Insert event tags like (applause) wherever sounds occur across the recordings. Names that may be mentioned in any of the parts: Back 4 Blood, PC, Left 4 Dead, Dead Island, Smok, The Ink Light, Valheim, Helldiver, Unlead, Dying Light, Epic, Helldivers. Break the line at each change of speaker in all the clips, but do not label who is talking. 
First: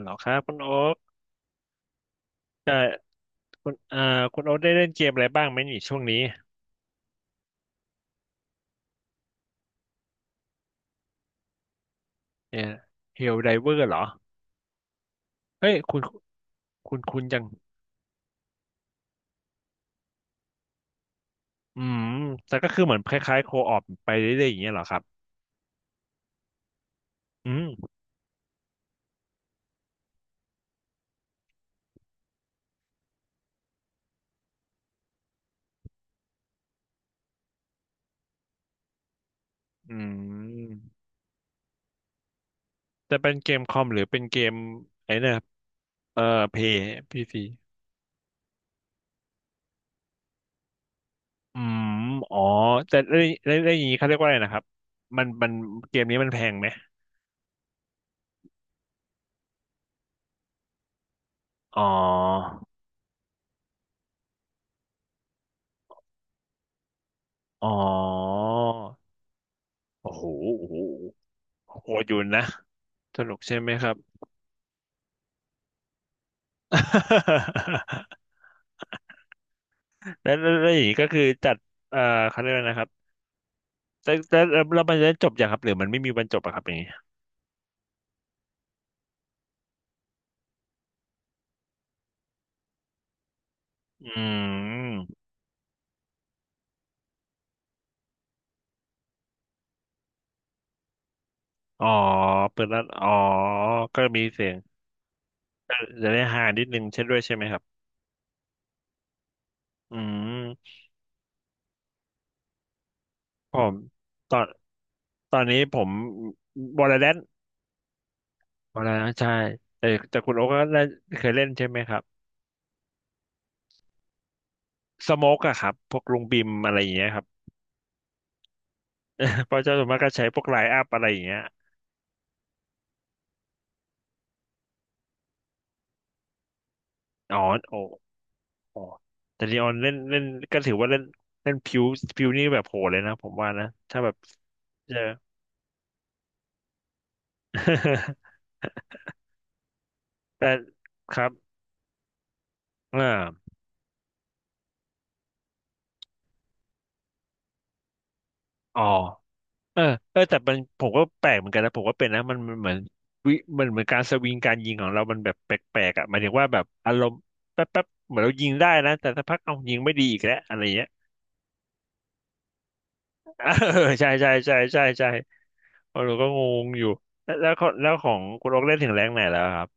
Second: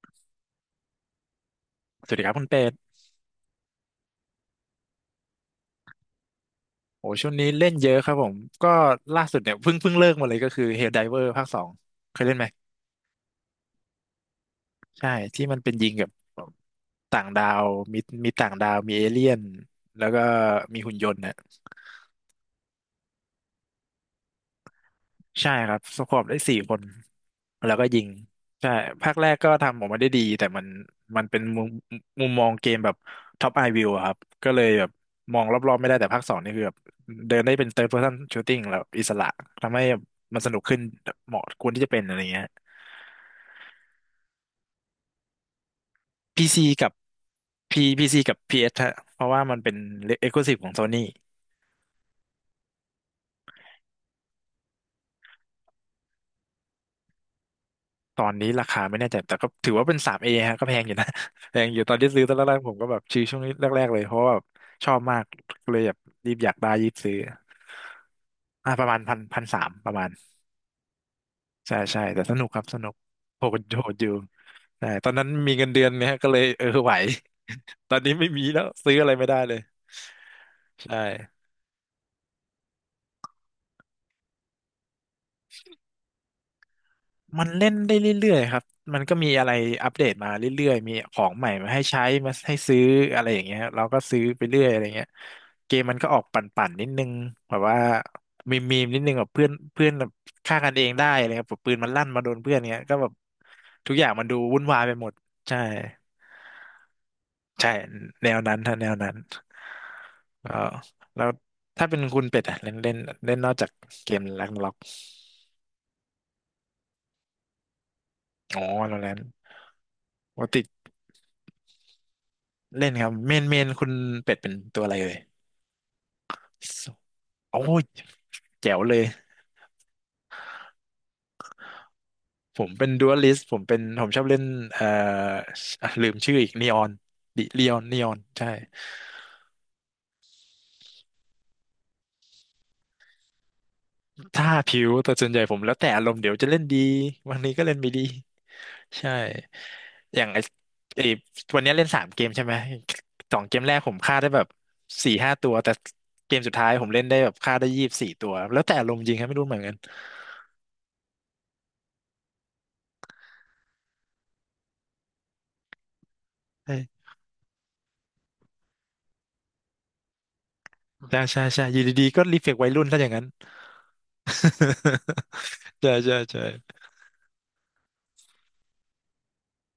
เหรอครับคุณโอ๊ค
สวัสดีครับคุณเป็
แต่
ด
คุณคุณโอ๊คได้เล่นเกมอะไรบ้างไหมนี่ช่วงนี้
โอ้ช่วงนี้เล่นเยอะครับผมก็ล่าสุดเนี่ยเพิ่งเลิกมาเลยก็คือ Helldiver ภาคสองเคยเล่นไหม
เนี่ยเฮลไดเวอร์เหรอ
ใช่ที่มัน
เฮ้
เป็
ย
นยิง
คุณ
กับ
คุณ
ต่าง
จัง
ดาวมีมีต่างดาวมีเอเลี่ยนแล้วก็มีหุ่นยนต์นะ
อืมแต่ก็คือเหมือนคล้ายๆโคออปไปเรื่อยๆอย่างเงี้ยเหรอครับ
ใช่ครับสควอตได้สี่คน
อืม
แล้วก็ยิงใช่ภาคแรกก็ทำออกมาได้ดีแต่มันเป็นมุมมองเกมแบบท็อปไอวิวครับก็เลยแบบมองรอบๆไม่ได้แต่ภาคสองนี่คือแบบเดินได้เป็น third person shooting แล้วอิสระทำให้
อื
มันสนุกขึ้น
ม
เหมาะควรที่จะเป็นอะไรเงี้ย
จะเป็นเกมคอมหรือเป็นเกมไอ้เนี่ยเอ่อ
พี
เพ
ซี
ย์
กับ
พีซี
P PC กับ PS ฮะเพราะว่ามันเป็น exclusive ของ Sony
อืมอ๋อแต่เรื่องอย่างนี้เขาเรียกว่าอะไรนะครับมันเกมนี้มันแพงไหม
ตอนนี้ราคาไม่แน่ใจแต่ก็ถือว่าเป็นสามเอฮะก็แพงอยู่นะ (laughs) แพงอ
อ๋อ
ยู่ตอนที่ซื้อตอนแรกๆผมก็แบบชื่อช่วงนี้แรกๆเลยเพราะว่าแบบชอบมากเลยแบบรีบอยากได้รีบซื้อ
อ๋อ
ประมาณพันสามประมาณ
โอ้โหโอ้โห
ใช่
โห
ใช่
ดอยู่
แต่ส
นะ
นุกครับสนุก
สนุก
โห
ใช่
ด
ไหม
โห
ครั
ด
บ
อยู่ใช่ตอนนั้นมีเงินเดือนเนี่ยก็เลยเออไหว (laughs) ตอนนี้ไม่
(laughs)
มีแล้วซื้ออะไรไม่ได้เลย
แล้วอย่างนี้
ใช่
ก็คือจัดเอ่อเขาเรียกว่นะครับแต่แล้วมันจะจบอย่างครับหรือมันไม่มีวันจบอะครับอย่างนี้
มันเล่นได้เรื่อยๆครับมันก็มีอะไรอัปเดตมาเรื่อยๆมีของใหม่มาให้ใช้มาให้ซื้ออะไรอย่างเงี้ยเราก็
อื
ซื้อไปเรื่อยอะไรเงี้ย
ม
เกมมันก็ออกปั่นๆนิดนึงแบบว่ามีนิดนึงแบบเพื่อนเพื่อนแบบฆ่ากันเองได้อะไรครับแบบปืน
อ๋อ
มันลั่นมาโดนเพื่อน
เปิดแล้
เงี้
ว
ยก็
อ๋
แบ
อ
บทุก
ก็
อย่าง
มี
มันดู
เสียง
วุ่นวายไปหมดใช่
ก็จะได้ฮานิดนึงเช่นด้วยใช่ไหมครับ
ใช่แนวนั้นถ้าแนวนั้น
อื
เออ
ม
แล้วถ้าเป็นคุณเป็ดอะเล่นเล่นเล่นนอ
ผ
กจาก
ม
เกม
ตอน
แร็กล็อก
ตอนนี้ผมวอลเลย์แลน
อ๋อ
วอลเล
แล้ว
น
นั้น
ใช่แต่คุณโอ๊
ป
ก
ก
ก็
ติ
ได้เคยเล่นใช่ไหมครับ
เล่นครับเมนคุณเป็ดเป็นตัวอะไร
ส
เลย
โมกอะครับพวกลุงบิมอะไรอย่างเงี้ยครับ
โอ้ยแจ๋วเลย
(laughs) เพราะเจ้าส่วนมากก็ใช้พวกไลน์อัพอะไรอย่างเงี้ย
ผมเป็นดูอัลิสต์ผมชอบเล่นเอ่ออ่ะลืมชื่ออีกนีออน
อ๋อ
ดิเลีย
โอ้
นนีออนใช่
อ๋อแต่ลีออนเล่นเล่นก็ถือว่าเล่นเล่นผิวผิวนี่แบบโหดเลยนะผมว่านะถ้าแบบ
ถ้าผิว
เจอ
แต่ส่วนใหญ่ผมแล้วแต่อารมณ์เดี๋ยวจะเล่นดีวันนี้ก็เล่นไม่ดี
(laughs)
ใช่อย่างไอ้
แต่
ไอ้
ครับ
วันนี้เล่นสามเกมใช่ไหม
อ่
สอง
า
เกมแรกผมฆ่าได้แบบสี่ห้าตัวแต่เกมสุดท้ายผมเล่นได้แบบฆ่าได้ยี่สิบสี่ตัวแล้วแต่
อ๋อ
อารมณ์จริงครับไม่รู้เหมือนกัน
เออเออแต่มันผมก็แปลกเหมือนกันนะผมก็เป็นนะมันเหมือนวิมันเหมือนการสวิงการยิงของเรามันแบบแปลกๆอ่ะหมายถึงว่าแบบอาร
ใช่
มณ์แป๊บเหมือนเรายิงได้นะแต่สักพักเอายิงไม่ดีอีกแล้วอะไรเงี้ย
ใช่ใช่ใช่อยู่ดีๆก็รีเฟกวัยรุ่นถ้าอย่างนั้น
(laughs) เออใช่ใช่ใช่ใช่ใช่
(laughs) ใช่
เรา
ใช่
ก็งง
ใช่
อยู่แล้วของคุณโอ๊กเล่นถึงแรงไหนแล้วครับ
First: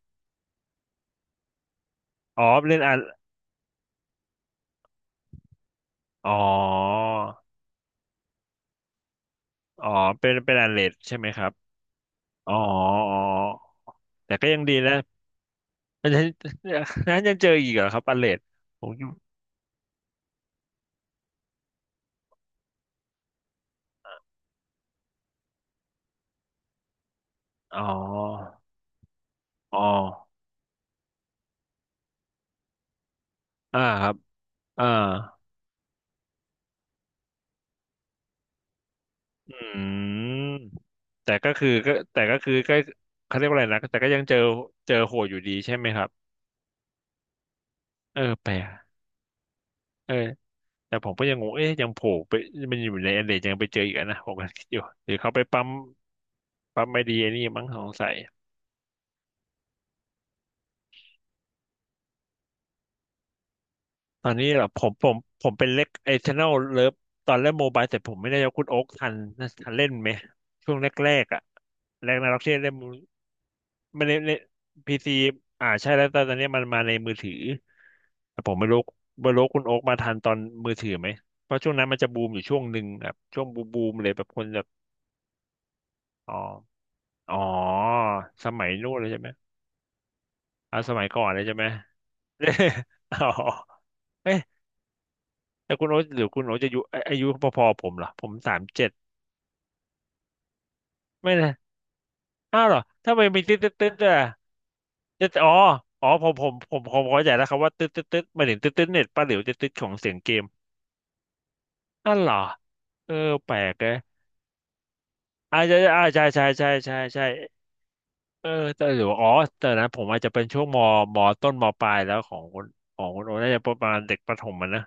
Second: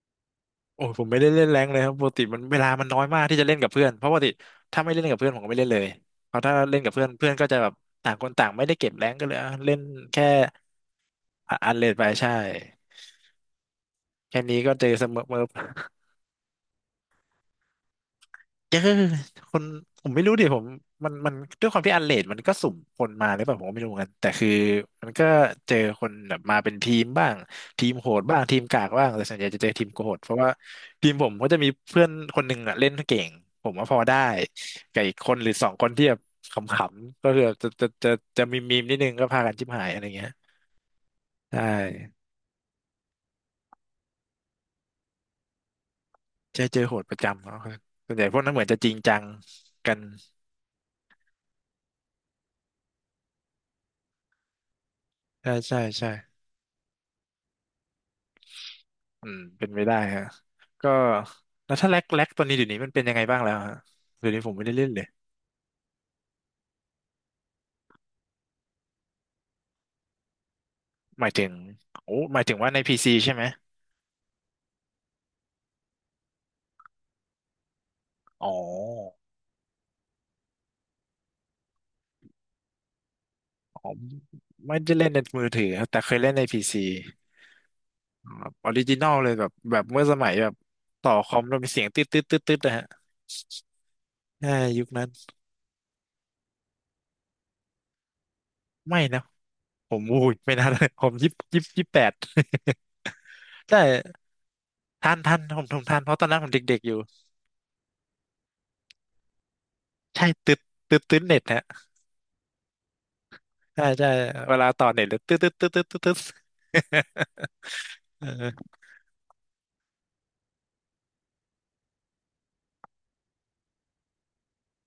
โอ้ยผมไม่ได้เล่นแรงค์เลยครับปกติมั
อ๋
น
อ
เวลา
เล่น
มันน้อยมากที่จะเล่นกับเพื่อนเพราะปกติถ้าไม่เล่นกับเพื่อนผมก็ไม่เล่นเลย
อ๋อ
เพราะถ้าเล่นกับเพื่อนเพื่อนก็จะแบบต่างคนต่างไม่ได้เก็บแรงค์ก็เลยอ่ะเล่น
อ๋อ
แค่
เป็นเป็นอันเลดใช่ไหมครับ
อันเลดไปใช่
อ๋ออ๋อแต่
แค่
ก็ยั
นี้
ง
ก็
ดี
เจอ
นะ
เสมอ
(laughs) มันจะนั้นยังเจออีกเหรอครับอันเลด
เจอ
ผมอยู่
คนผมไม่รู้ดิผมมันด้วยความที่อันเลดมันก็สุ่มคนมาหรือเปล่าผมก็ไม่รู้เหมือนกันแต่คือมันก็เจอคนแบบมาเป็นทีมบ้าง
อ๋อ
ทีมโหดบ้างทีมกากบ้างแต่ส่วนใหญ่จะเจอ
อ๋อ
ทีมโหดเพราะว่าทีมผมก็จะมีเพื่อนคนหนึ่งอะเล่นเก่งผม
อ่า
ว่าพอ
ครับ
ได้
อ่า
กับอีกคนหรือสองคนที่แบบขำๆก็คือจะมีนิดนึงก็พากั
อื
นจิ้มหายอะไรเงี้ย
มแต่ก็
ใช่
คือก็แต่ก็คือก็เขาเรียกว่าอะไรนะแต่ก็ยังเจอเจอโหดอยู่ดีใช่ไหมครับ
เจอโหดประจำเขาส่ว
เอ
น
อ
ใหญ่พวก
แป
นั้
ล
นเหมือ
ก
นจะจริงจังกัน
เออแต่ผมก็ยังงงเอ๊ะยังโผล่ไปมันอยู่ในอันเลดยังไปเจออีกอะนะผมก็คิดอยู่หรือเขาไป
ใช่
ปั๊ม
ใช่ใช่
ไม่ดีไอ้นี่มั้งสงสัย
อืมเป็นไปได้ฮะก็แล้วถ้าแร็กตัวนี้เดี๋ยวนี้มันเป็นยังไงบ้างแล้วฮะ
ตอ
เดี๋ย
น
วนี้
นี้
ผม
เหร
ไม่
อ
ได้
ผ
เล่น
ม
เล
ผ
ย
มผมเป็นเล็กไอชแนลเลิฟตอนเล่นโมบายแต่ผมไม่ได้ยกคุณโอ๊คทันทันเล่นไหมช่วงแร
ห
ก
มาย
ๆอ่ะ
ถึง
แร
โอ้
กนา
ห
ร็อก
มาย
เช่
ถึง
เล่
ว่า
น
ในพีซีใช่ไหม
ไม่เล่นเล่นพีซีอ่าใช่แล้วแต่ตอนนี้มันมาในมือถือแต่ผ
อ๋อ
มไม่รู้ไม่รู้คุณโอ๊คมาทันตอนมือถือไหมเพราะช่วงนั้นมันจะบูมอยู่ช่วงหนึ่งแบบช่วงบูม
อ๋
บู
อ
มเลยแบบคนแบบ
ไม่ได้เล่นในมือถือครับแต่เคยเล่
อ๋
น
อ
ในพีซี
อ๋อสมั
อ
ย
อริ
นู้
จิ
น
น
เล
อ
ย
ล
ใช่ไหม
เลยแบบเมื่อสมัยแบบ
อ่าสมัย
ต่อ
ก่อน
ค
เล
อ
ย
ม
ใช่
แล้ว
ไหม
มีเสียงตืดตืดตืดตืดนะฮะ
เอ๋ (laughs) อเอ๊ะ
ใช่ยุคนั้น
แต่คุณโอ๊ตหรือคุณโอ๊ตจะอายุอายุพอๆผมเหรอผมสามเจ็ด
ไม่นะผมอุ้ยไม่น่าเลยผม
ไม่นะ
ยี่สิบแปด
อ้าวเหรอถ้าไม่นมีตึ๊ด
(laughs)
ตึ๊ด
ใช่
ตึ๊ดด้วยอะ
ทัน
จะ
ทัน
อ๋อ
ผมทัน
อ๋อ
เพราะต
ผ
อน
ม
นั้น
ผ
ผม
มผ
เด็ก
ม
ๆอ
ผ
ยู่
มเข้าใจแล้วครับว่าตึ๊ดตึ๊ดตึ๊ดหมายถึงตึ๊ดตึ๊ดเน็ตป้าหลิวจะตึ๊ดของเสียง
ใช่
เกม
ตืดตืดเน็ตฮะ
อ้าวเหรอเออแปลก
ใช่
เลย
ใช่เวลาต่อเน็ตเลยตึ๊ดตึ๊ด
อาจ
ตึ๊ด
จะ
ตึ๊ดตึ๊ดตึ๊ด
ใช่ใช่ใช่ใช่ใช่
(laughs)
เออ
เออ
แต่หรือว่าอ๋อแต่นะผมอาจจะเป็นช่วงมมต้นมปลายแล้วของคนของคนโอน่าจะประมาณเด็กประถมมันนะ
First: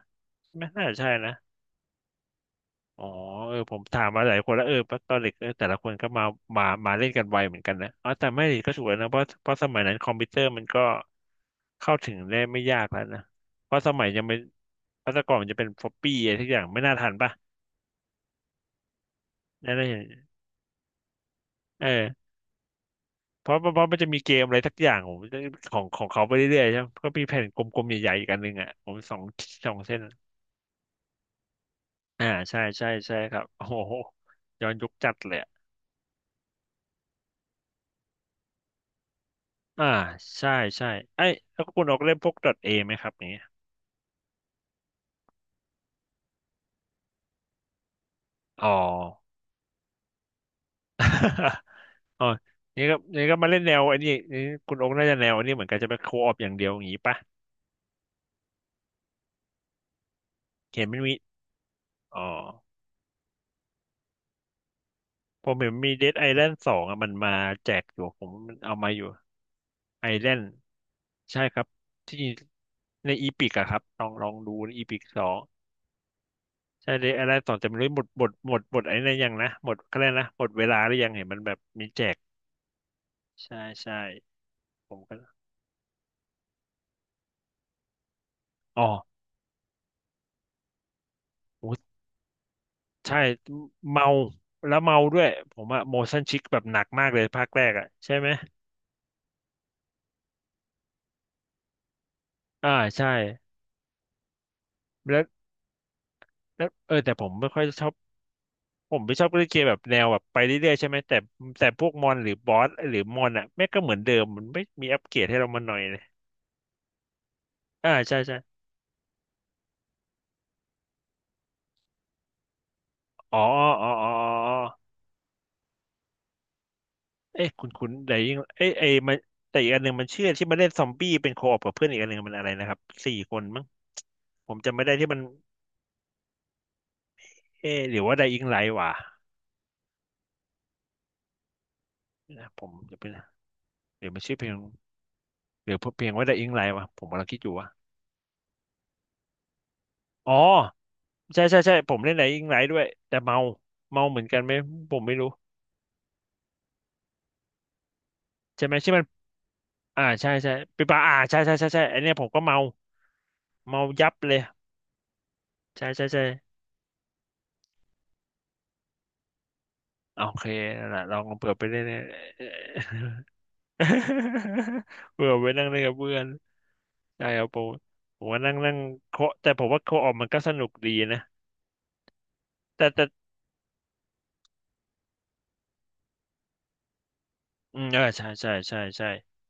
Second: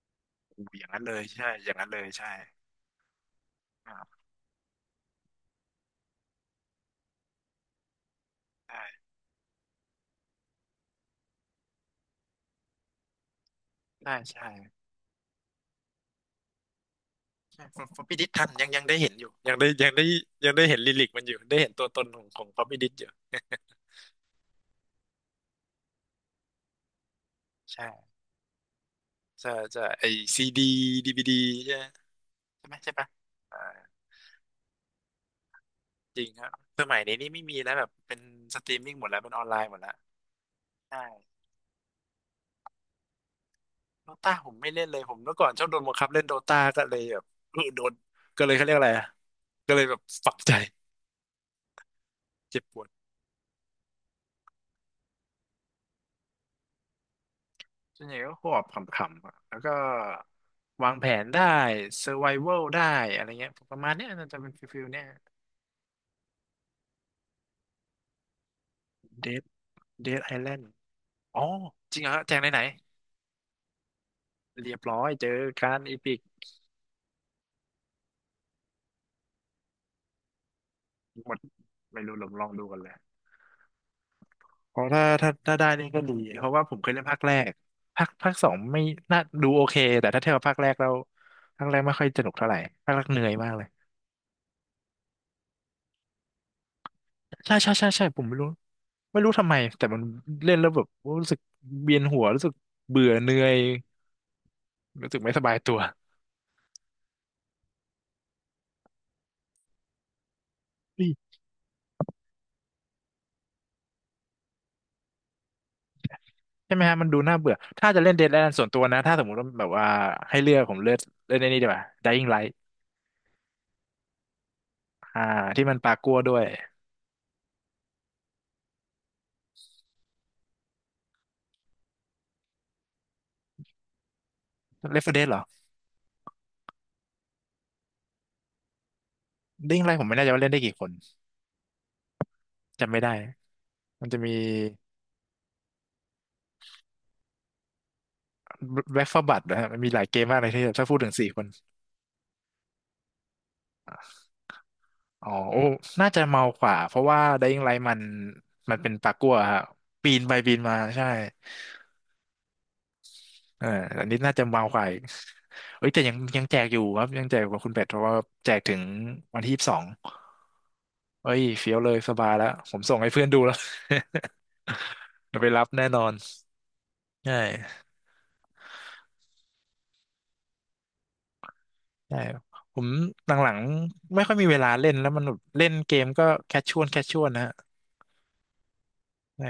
ไม่
อ
น่า
ย่างนั้น
ใช่
เลย
นะ
ใช่อย่างนั้นเลยใช่
อ๋อเออผม
อ่
ถาม
า
มาหลายคนแล้วเออตอนเด็กเออแต่ละคนก็มามาเล่นกันไวเหมือนกันนะอ๋อแต่ไม่ก็ถูกแล้ว
ใช่
นะเพราะสมัยนั้นคอมพิวเตอร์มันก็เข้าถึงได้ไม่ยากแล้วนะเพราะสมัย
ใช่
ยังไม่
ใช่
เพราะแต่ก่อนมันจะเป็นฟอปปี้อะไรทุกอย่างไม่น่าทันป่ะ
ใช่ผมพิดิษทันยังได้เห็นอยู่
นั่นเอง
ยังได้เห็นลิกมันอยู่ได้เห็น
เอ
ตัวตนของ
อ
ของป๊อปปี้ดิษอยู่
เพราะมันจะมีเกมอะไรสักอย่างผมของเขาไปเรื่อยๆใช่ไหมก็มีแผ่นกลม
ใช่
ๆใหญ่ๆอีกอันหนึ่งอ่ะผมสอง
ใช่
สอง
ใช่
เส้น
ไอซีดีดีวีดีใช่
อ่าใช่
ไหม
ใช่
ใช่ปะ
ใช่ครับ
อ่า
โอ้โหย้อนยุคจัดเลย
จริงครับสมัยนี้นี่ไม่มีแล้วแบบเป็นสตรีมมิ่งหมดแล้วเป็นออนไลน์หมด
อ่า
แล้ว
ใช่ใช่
ใช่
ไอ้ยแล้วคุณออกเล่นพวก .a ไหมครับอย่างเงี้ย
โดตาผมไม่เล่นเลยผมเมื่อก่อนชอบโดนบังคับเล่นโดตาก็เลยแบบ (laughs) เออโดนก็เลยเขา
อ๋อ
เรียกอะไรอะ ก็เลยแบบฝังใจ
(laughs) อ๋อ
เจ็บป
นี่
วด
ก็นี่ก็มาเล่นแนวไอ้นี่นี่คุณโอ๊คน่าจะแนวอันนี้เหมือนกันจะไปโคออปอย่างเดียวอย่างนี้ปะ
ส่วนใหญ่ก็หอบขำๆอะแล้วก็
เห็น
วา
มั
ง
น
แผ
มี
นได้เซอ
อ๋อ
ร์ไววัลได้อะไรเงี้ยประมาณเนี้ยน่าจะเป็นฟิลเนี้ย
ผมเห็นมีเดดไอแลนด์สองอะมันมาแจกอยู่ผมมันเอามาอยู่
เดด
ไอ
เดด
แล
ไอ
นด์
แลนด์อ๋
ใช่
อ
ครับ
จริงเหรอ
ที่
แจงไหนไหน
ในอีพิกอะครับลองดูใน
เรียบ
อีพิ
ร้
ก
อย
สอ
เจอ
ง
การอีพิก
ใช่เดดไอแลนด์สองจะไม่รู้หมดไอ้นั่นยังนะหมดเขแเรนะหมดเวลาหรือยังเห็น
หม
มั
ด
นแบบมีแจ
ไม่รู้
ก
ลองลองดูกันเลย
ใช่ใช่
เพราะ
ผม
ถ้า
ก็
ถ้าถ้าได้นี่ก็ดีเพราะว่าผมเคยเล่นภาคแรกภาคสอง
อ๋
ไม่
อ
น่าดูโอเคแต่ถ้าเทียบกับภาคแรกแล้วภา
โอ้
คแรกไม่ค่อยสนุกเท่าไหร่ภาคแรก
ใช่
เหนื่อยมากเลย
เมาแล้วเมาด้วยผมอะ motion sick แบบหนักมากเลยภาค
ใช่
แร
ใช่
กอะ
ใช่ใช่
ใช่
ผม
ไหม
ไม่รู้ทำไมแต่มันเล่นแล้วแบบรู้สึกเวียนหัวรู้สึก
อ่า
เบื่
ใช่
อเหนื่อยรู้สึ
แล้
ก
ว
ไม่สบายตัว
แล้วแต่ผมไม่ชอบเล่นเกมแบบแนวแบบไปเรื่อยๆใช่ไหม
อุ๊ย
แต่พวกมอนหรือบอสหรือมอนอะแม่งก็เหมือนเดิมมันไม่มีอัปเกรดให้เรามาหน่อยเลย
ใช่ไหมฮะมันดูน่าเบื่อถ้า
อ่า
จะเล่น
ใช่
Dead
ใช่
Island ส่วนตัวนะถ้าสมมติว่าแบบว่าให้เลือกผมเลือกเล่นไอ้นี่ดีกว่า Dying Light
อ๋ออ๋ออ๋ออ๋อ
อ่าที่มันปลากัวด้วย
เอ้ยคุณแต่ยิ่งเอ้ยมันแต่อีกอันหนึ่งมันเชื่อที่มนเล่นซอมบี้เป็นโคออปกับเพื่อนอีกอันหนึ่งมันอะไรนะครับสี่คนมั้งผมจำไม่ได้
Left
ที่
4
มัน
Dead เหรอ
เอ๊ะหรือว่าไดอิงไลท์วะ
Dying Light ผมไม่แน่ใจว่าเล่นได้กี่คน
นะผม
จำ
เดี๋ยว
ไม่
ไป
ได้
นะเดี๋
มั
ย
น
ว
จะ
มัน
มี
ชื่อเพลงเดี๋ยวเพียงว่า The Ink Light วะผมกำลังคิดอยู่ว่า
Back 4 Blood นะฮะมันมีหลายเกมมา
อ๋
ก
อ
เลยที่ถ้าพูดถึงสี่ค
ใช่
น
ใช่ใช่ผมเล่นไหนอิงไ ด้วยแต่เมาเมาเหมือนกันไหมผมไม่รู้
อ๋อโอ้น่าจะเมากว่าเพราะว่า Dying Light มัน
ใช่ไหม
มันเป็
ใช่
น
มัน
ปลากัวฮะ
อ่า
ปีน
ใช่
ไป
ใช่
ปีนมา
ปีปา
ใช่
อ่าใช่ใช่ใช่ใช่ไอเนี้ยผมก็เมา
เออ
เมา
อั
ยั
น
บ
นี้
เล
น่า
ย
จะเมากว่าอีก
ใช่
เอ้ยแต่
ใช่
ยัง
ใช่
ยังแจกอยู่ครับยังแจกกว่าคุณเป็ดเพราะว่าแจกถึงวันที่ 22
โอเคนั่นแหละลอง
เอ้ย
เปิดไป
เฟี้ย
เล่
ว
น
เล
เล่
ย
ย
สบายแล้วผมส่งให้เพื่อนดูแล้ว
(laughs) เปิ
(laughs)
ด
เดี๋ยว
ไป
ไปรั
นั่
บ
งเล่น
แน่
กับ
นอ
เพื่
น
อนใช่
ใช
ครับผม
่
ผมว่านั่งนั่งเคาะแต่ผมว่าเคาะออกมันก็สนุกดีนะ
ใช่ผ
แต่
ม
แต่
หลังๆไม่ค่อยมีเวลาเล่นแล้วมันแบบเล่นเกมก็แคชชวลแคชชวลนะฮะ
อืมเออใช่ใช่ใช่ใช่
ใช่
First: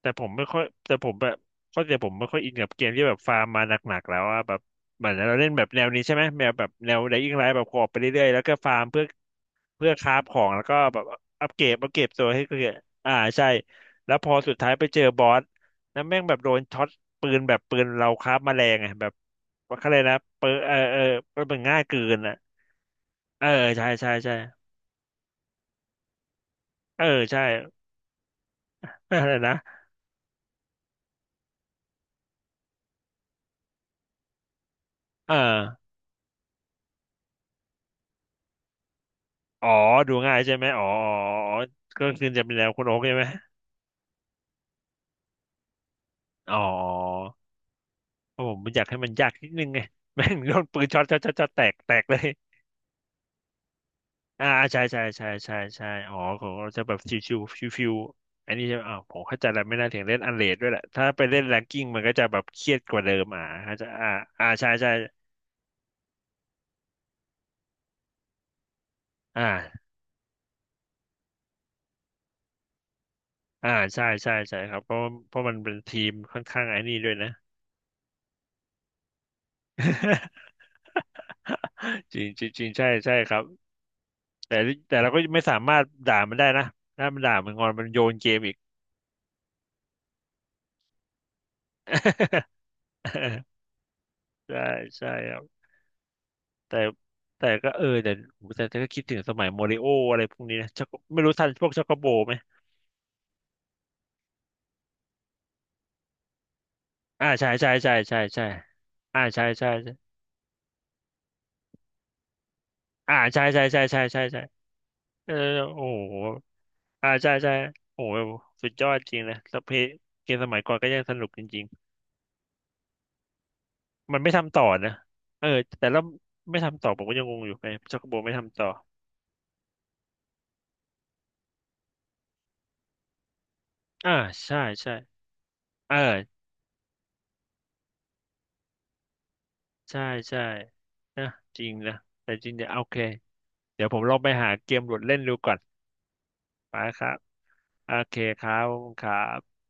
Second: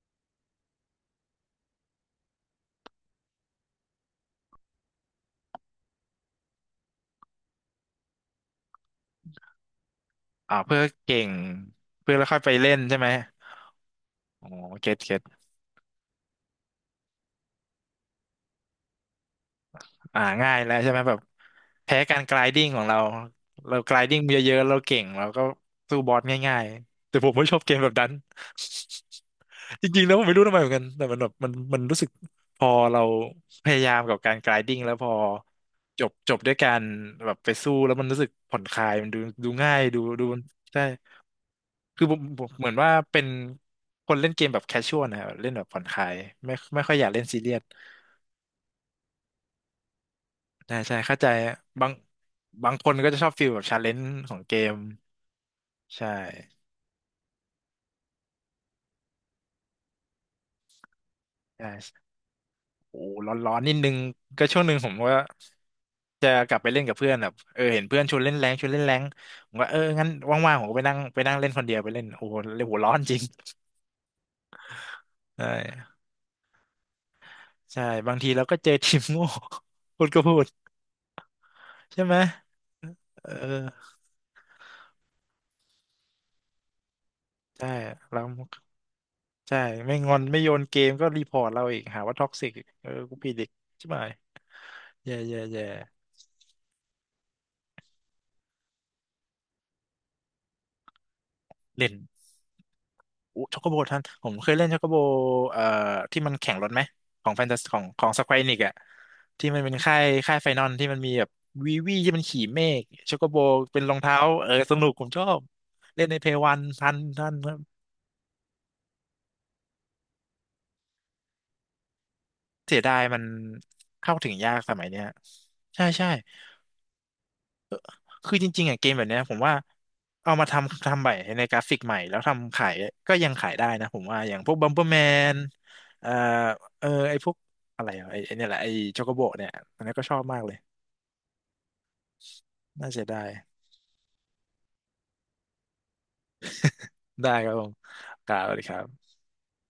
แต่ผมไม่ค่อยแต่ผมแบบเข้าใผมไม่ค่อยอินกับเกมที่แบบฟาร์มมาหนักๆแล้วอะแบบเหมือนเราเล่นแบบแนวนี้ใช่ไหมแนวแบบแนวไดอิ่งไลท์แบบขออไปเรื่อยๆแล้วก็ฟาร์มเพื่อคราฟของแล้วก็
เพื่อ
แบบ
เก่ง
อัปเกรด
เพื่อ
ตั
แล้
ว
วค่อ
ให้
ยไป
เกิ
เล่
ด
นใช่ไหม
อ่าใช่แล้วพอ
อ๋อ
สุดท้ายไป
เก็
เจอบ
ต
อสแล้วแม่งแบบโดนช็อตปืนแบบปืนเราคราฟมาแรงไงแบบว่าเขาเลยกนะเปอ
ง่าย
เอ
แล้
อ
วใช่
เอ
ไหม
อ
แบบ
มันเป็นง่าย
แพ้
เกิน
การก
อ่ะ
ลายดิ้งของเรา
เออ
เรา
ใช่
กลาย
ใช่
ดิ้ง
ใช่
เยอะๆเราเก่งเราก็สู้บอสง่าย
เออ
ๆแต่ผม
ใช่
ไม่ชอบเกมแบบนั้น
อะไรนะ
(laughs) จริงๆแล้วผมไม่รู้ทำไมเหมือนกันแต่มันแบบมันรู้สึกพอเราพยายามกับการกลายดิ้งแล้วพอ
เออ
จบด้วยการแบบไปสู้แล้วมันรู้สึกผ่อนคลายมันดูดู
อ๋อ
ง่ายดู
ดู
ดู
ง่ายใช่ไหม
ใช่
อ๋ออ๋ออ๋อ
คื
ก็
อผม
คือ
ผ
จะ
ม
เป็นแน
เหมื
ว
อน
คุณ
ว่า
โอ๊กใช่
เป็
ไหม
นคนเล่นเกมแบบแคชชวลนะครับเล่นแบบผ่อนคลาย
อ๋
ไม่
อ
ไม่ค่อยอยากเล่นซีเรียส
เพราะผมอยากให้มันยากนิดนึงไง (laughs) แม่งโดน
ใช่
ปืน
ใช่
ช็อตช็
เข้า
อต
ใจ
ช็อตช็อตแตก
บา
แต
ง
กเลย
บางคนก็จะชอบฟีลแบบชาเลนจ์ของ
อ่า
เกม
ใช่ใช่ใช่ใช่ใช่
ใช่
อ๋อเขาจะแบบชิวๆอันนี้ใช่ไหมอ๋อผมเข้าใจแล้วไม่น่าถึงเล่นอันเลดด้วยแหละถ้าไปเล่นแรง
ใช่
กิ้งมันก็จะแบบเครียดก
โอ้
ว่าเดิม
ร้อน
อ่า
ร้อนนิ
เข้า
ด
ใจ
นึง
อ่า
ก็
อ่า
ช่วง
ใช่
หนึ่งผ
ใช่
มก็จะกลับไปเล่นกับเพื่อนแบบเออเห็นเพื่อนชวนเล่นแรงชวนเล่นแรง
อ่า
ผมก็เอองั้นว่างๆผมก็ไปนั่งเล่นคนเดียวไปเล่นโอ้โหเลยหัวร้อนจริง
อ่าใช่ใช่ใช่ครับเพราะเพ
ใช
ราะมันเป็น
่
ทีมค่อนข้างไอ้นี่ด้วยนะ
ใช่บางทีเราก็เจอทีมโง่ (laughs) พูดก็พู
(laughs)
ดใช่ไห
จ
ม
ริงจริงจริงใช่ใช่
เ
ครับ
ออ
แต่แต่เราก็ไม่สามารถด่ามันได้นะถ้ามันด่ามันงอ
ใช่
นมันโยน
แล้
เก
ว
มอีก
ใช่ไม่งอนไม่โยนเกมก็รีพอร์ตเราอีกหาว่าท็อกซิ
(laughs)
กอีกเออกูผิดอีก
ใ
ใช่ไหม
ช่ใช่
แย่
ครั
แย่
บ
แย่
แต่แต่ก็เออแต่ผมแต่แต่ก็คิดถึงสมัยโมริโออะไรพวกนี้นะชักไม่รู้ทันพวกชอก
เล่
โก
น
โบไหม
อช็อกโกโบท่านผมเคยเล่นช็อกโกโบเอ่อที่มันแข่งรถไหมข
อ่า
องแฟ
ใช่
นตา
ใช่
ของ
ใช่
ของ
ใช่
สแคว
ใช่
อนิกอะ
อ่าใช่
ที่มัน
ใช่
เป็นค่าย
ใช่
ค่ายไฟนอลที่มันมีแบบวีวีที่มันขี่เมฆ
อ่า
ช็อกโกโบ
ใช่ใช่
เป็
ใช่
นรอง
ใช่
เท้า
ใช่ใช่
เออสนุกผมชอ
เออ
บ
โอ้
เล่นใน
โห
เพย์วันทัน
อ่า
ทั
ใช่
นค
ใช่
รับ
โอ้โหสุดยอดจริงนะแล้วเพลงเกมสมัยก่อนก็ยังสนุกจริง
เสียดายมัน
ๆ
เข้า
มัน
ถึ
ไม่
งยา
ทำ
ก
ต่อ
สมัย
นะ
เนี้ย
เออแต่
ใช่
แล้ว
ใช่
ไม่ทำต่อผมก็ยังงงอยู่ไงชอกโกโบไม่
คือจ
ทำ
ริ
ต่อ
งๆอ่ะเกมแบบเนี้ยผมว่าเอามาทำใหม่ในกราฟิกใหม่แล้วทำขายก็ยังขายได้นะผม
อ่า
ว่าอย่างพว
ใช่
กบัมเปอร์
ใช่
แมน
เออ
เอ่อเออไอพวกอะไรอ่ะไอไอ้เนี่ยแหละไอโชโกโบเนี่ยอันนี้
ใช่
ก็ชอบมา
ใช่
กเลย
นะจริงนะแต่จริงเนี่ยโอ
น่า
เค
เสียดาย
เดี๋ยวผมลองไปหาเกมโหลดเล่นดูก่อนไปครับ
ได้ครับผม
โอเค
กล่า
ค
ว
รั
เล
บ
ยค
ขอ
รั
บคุณค
บ
รับ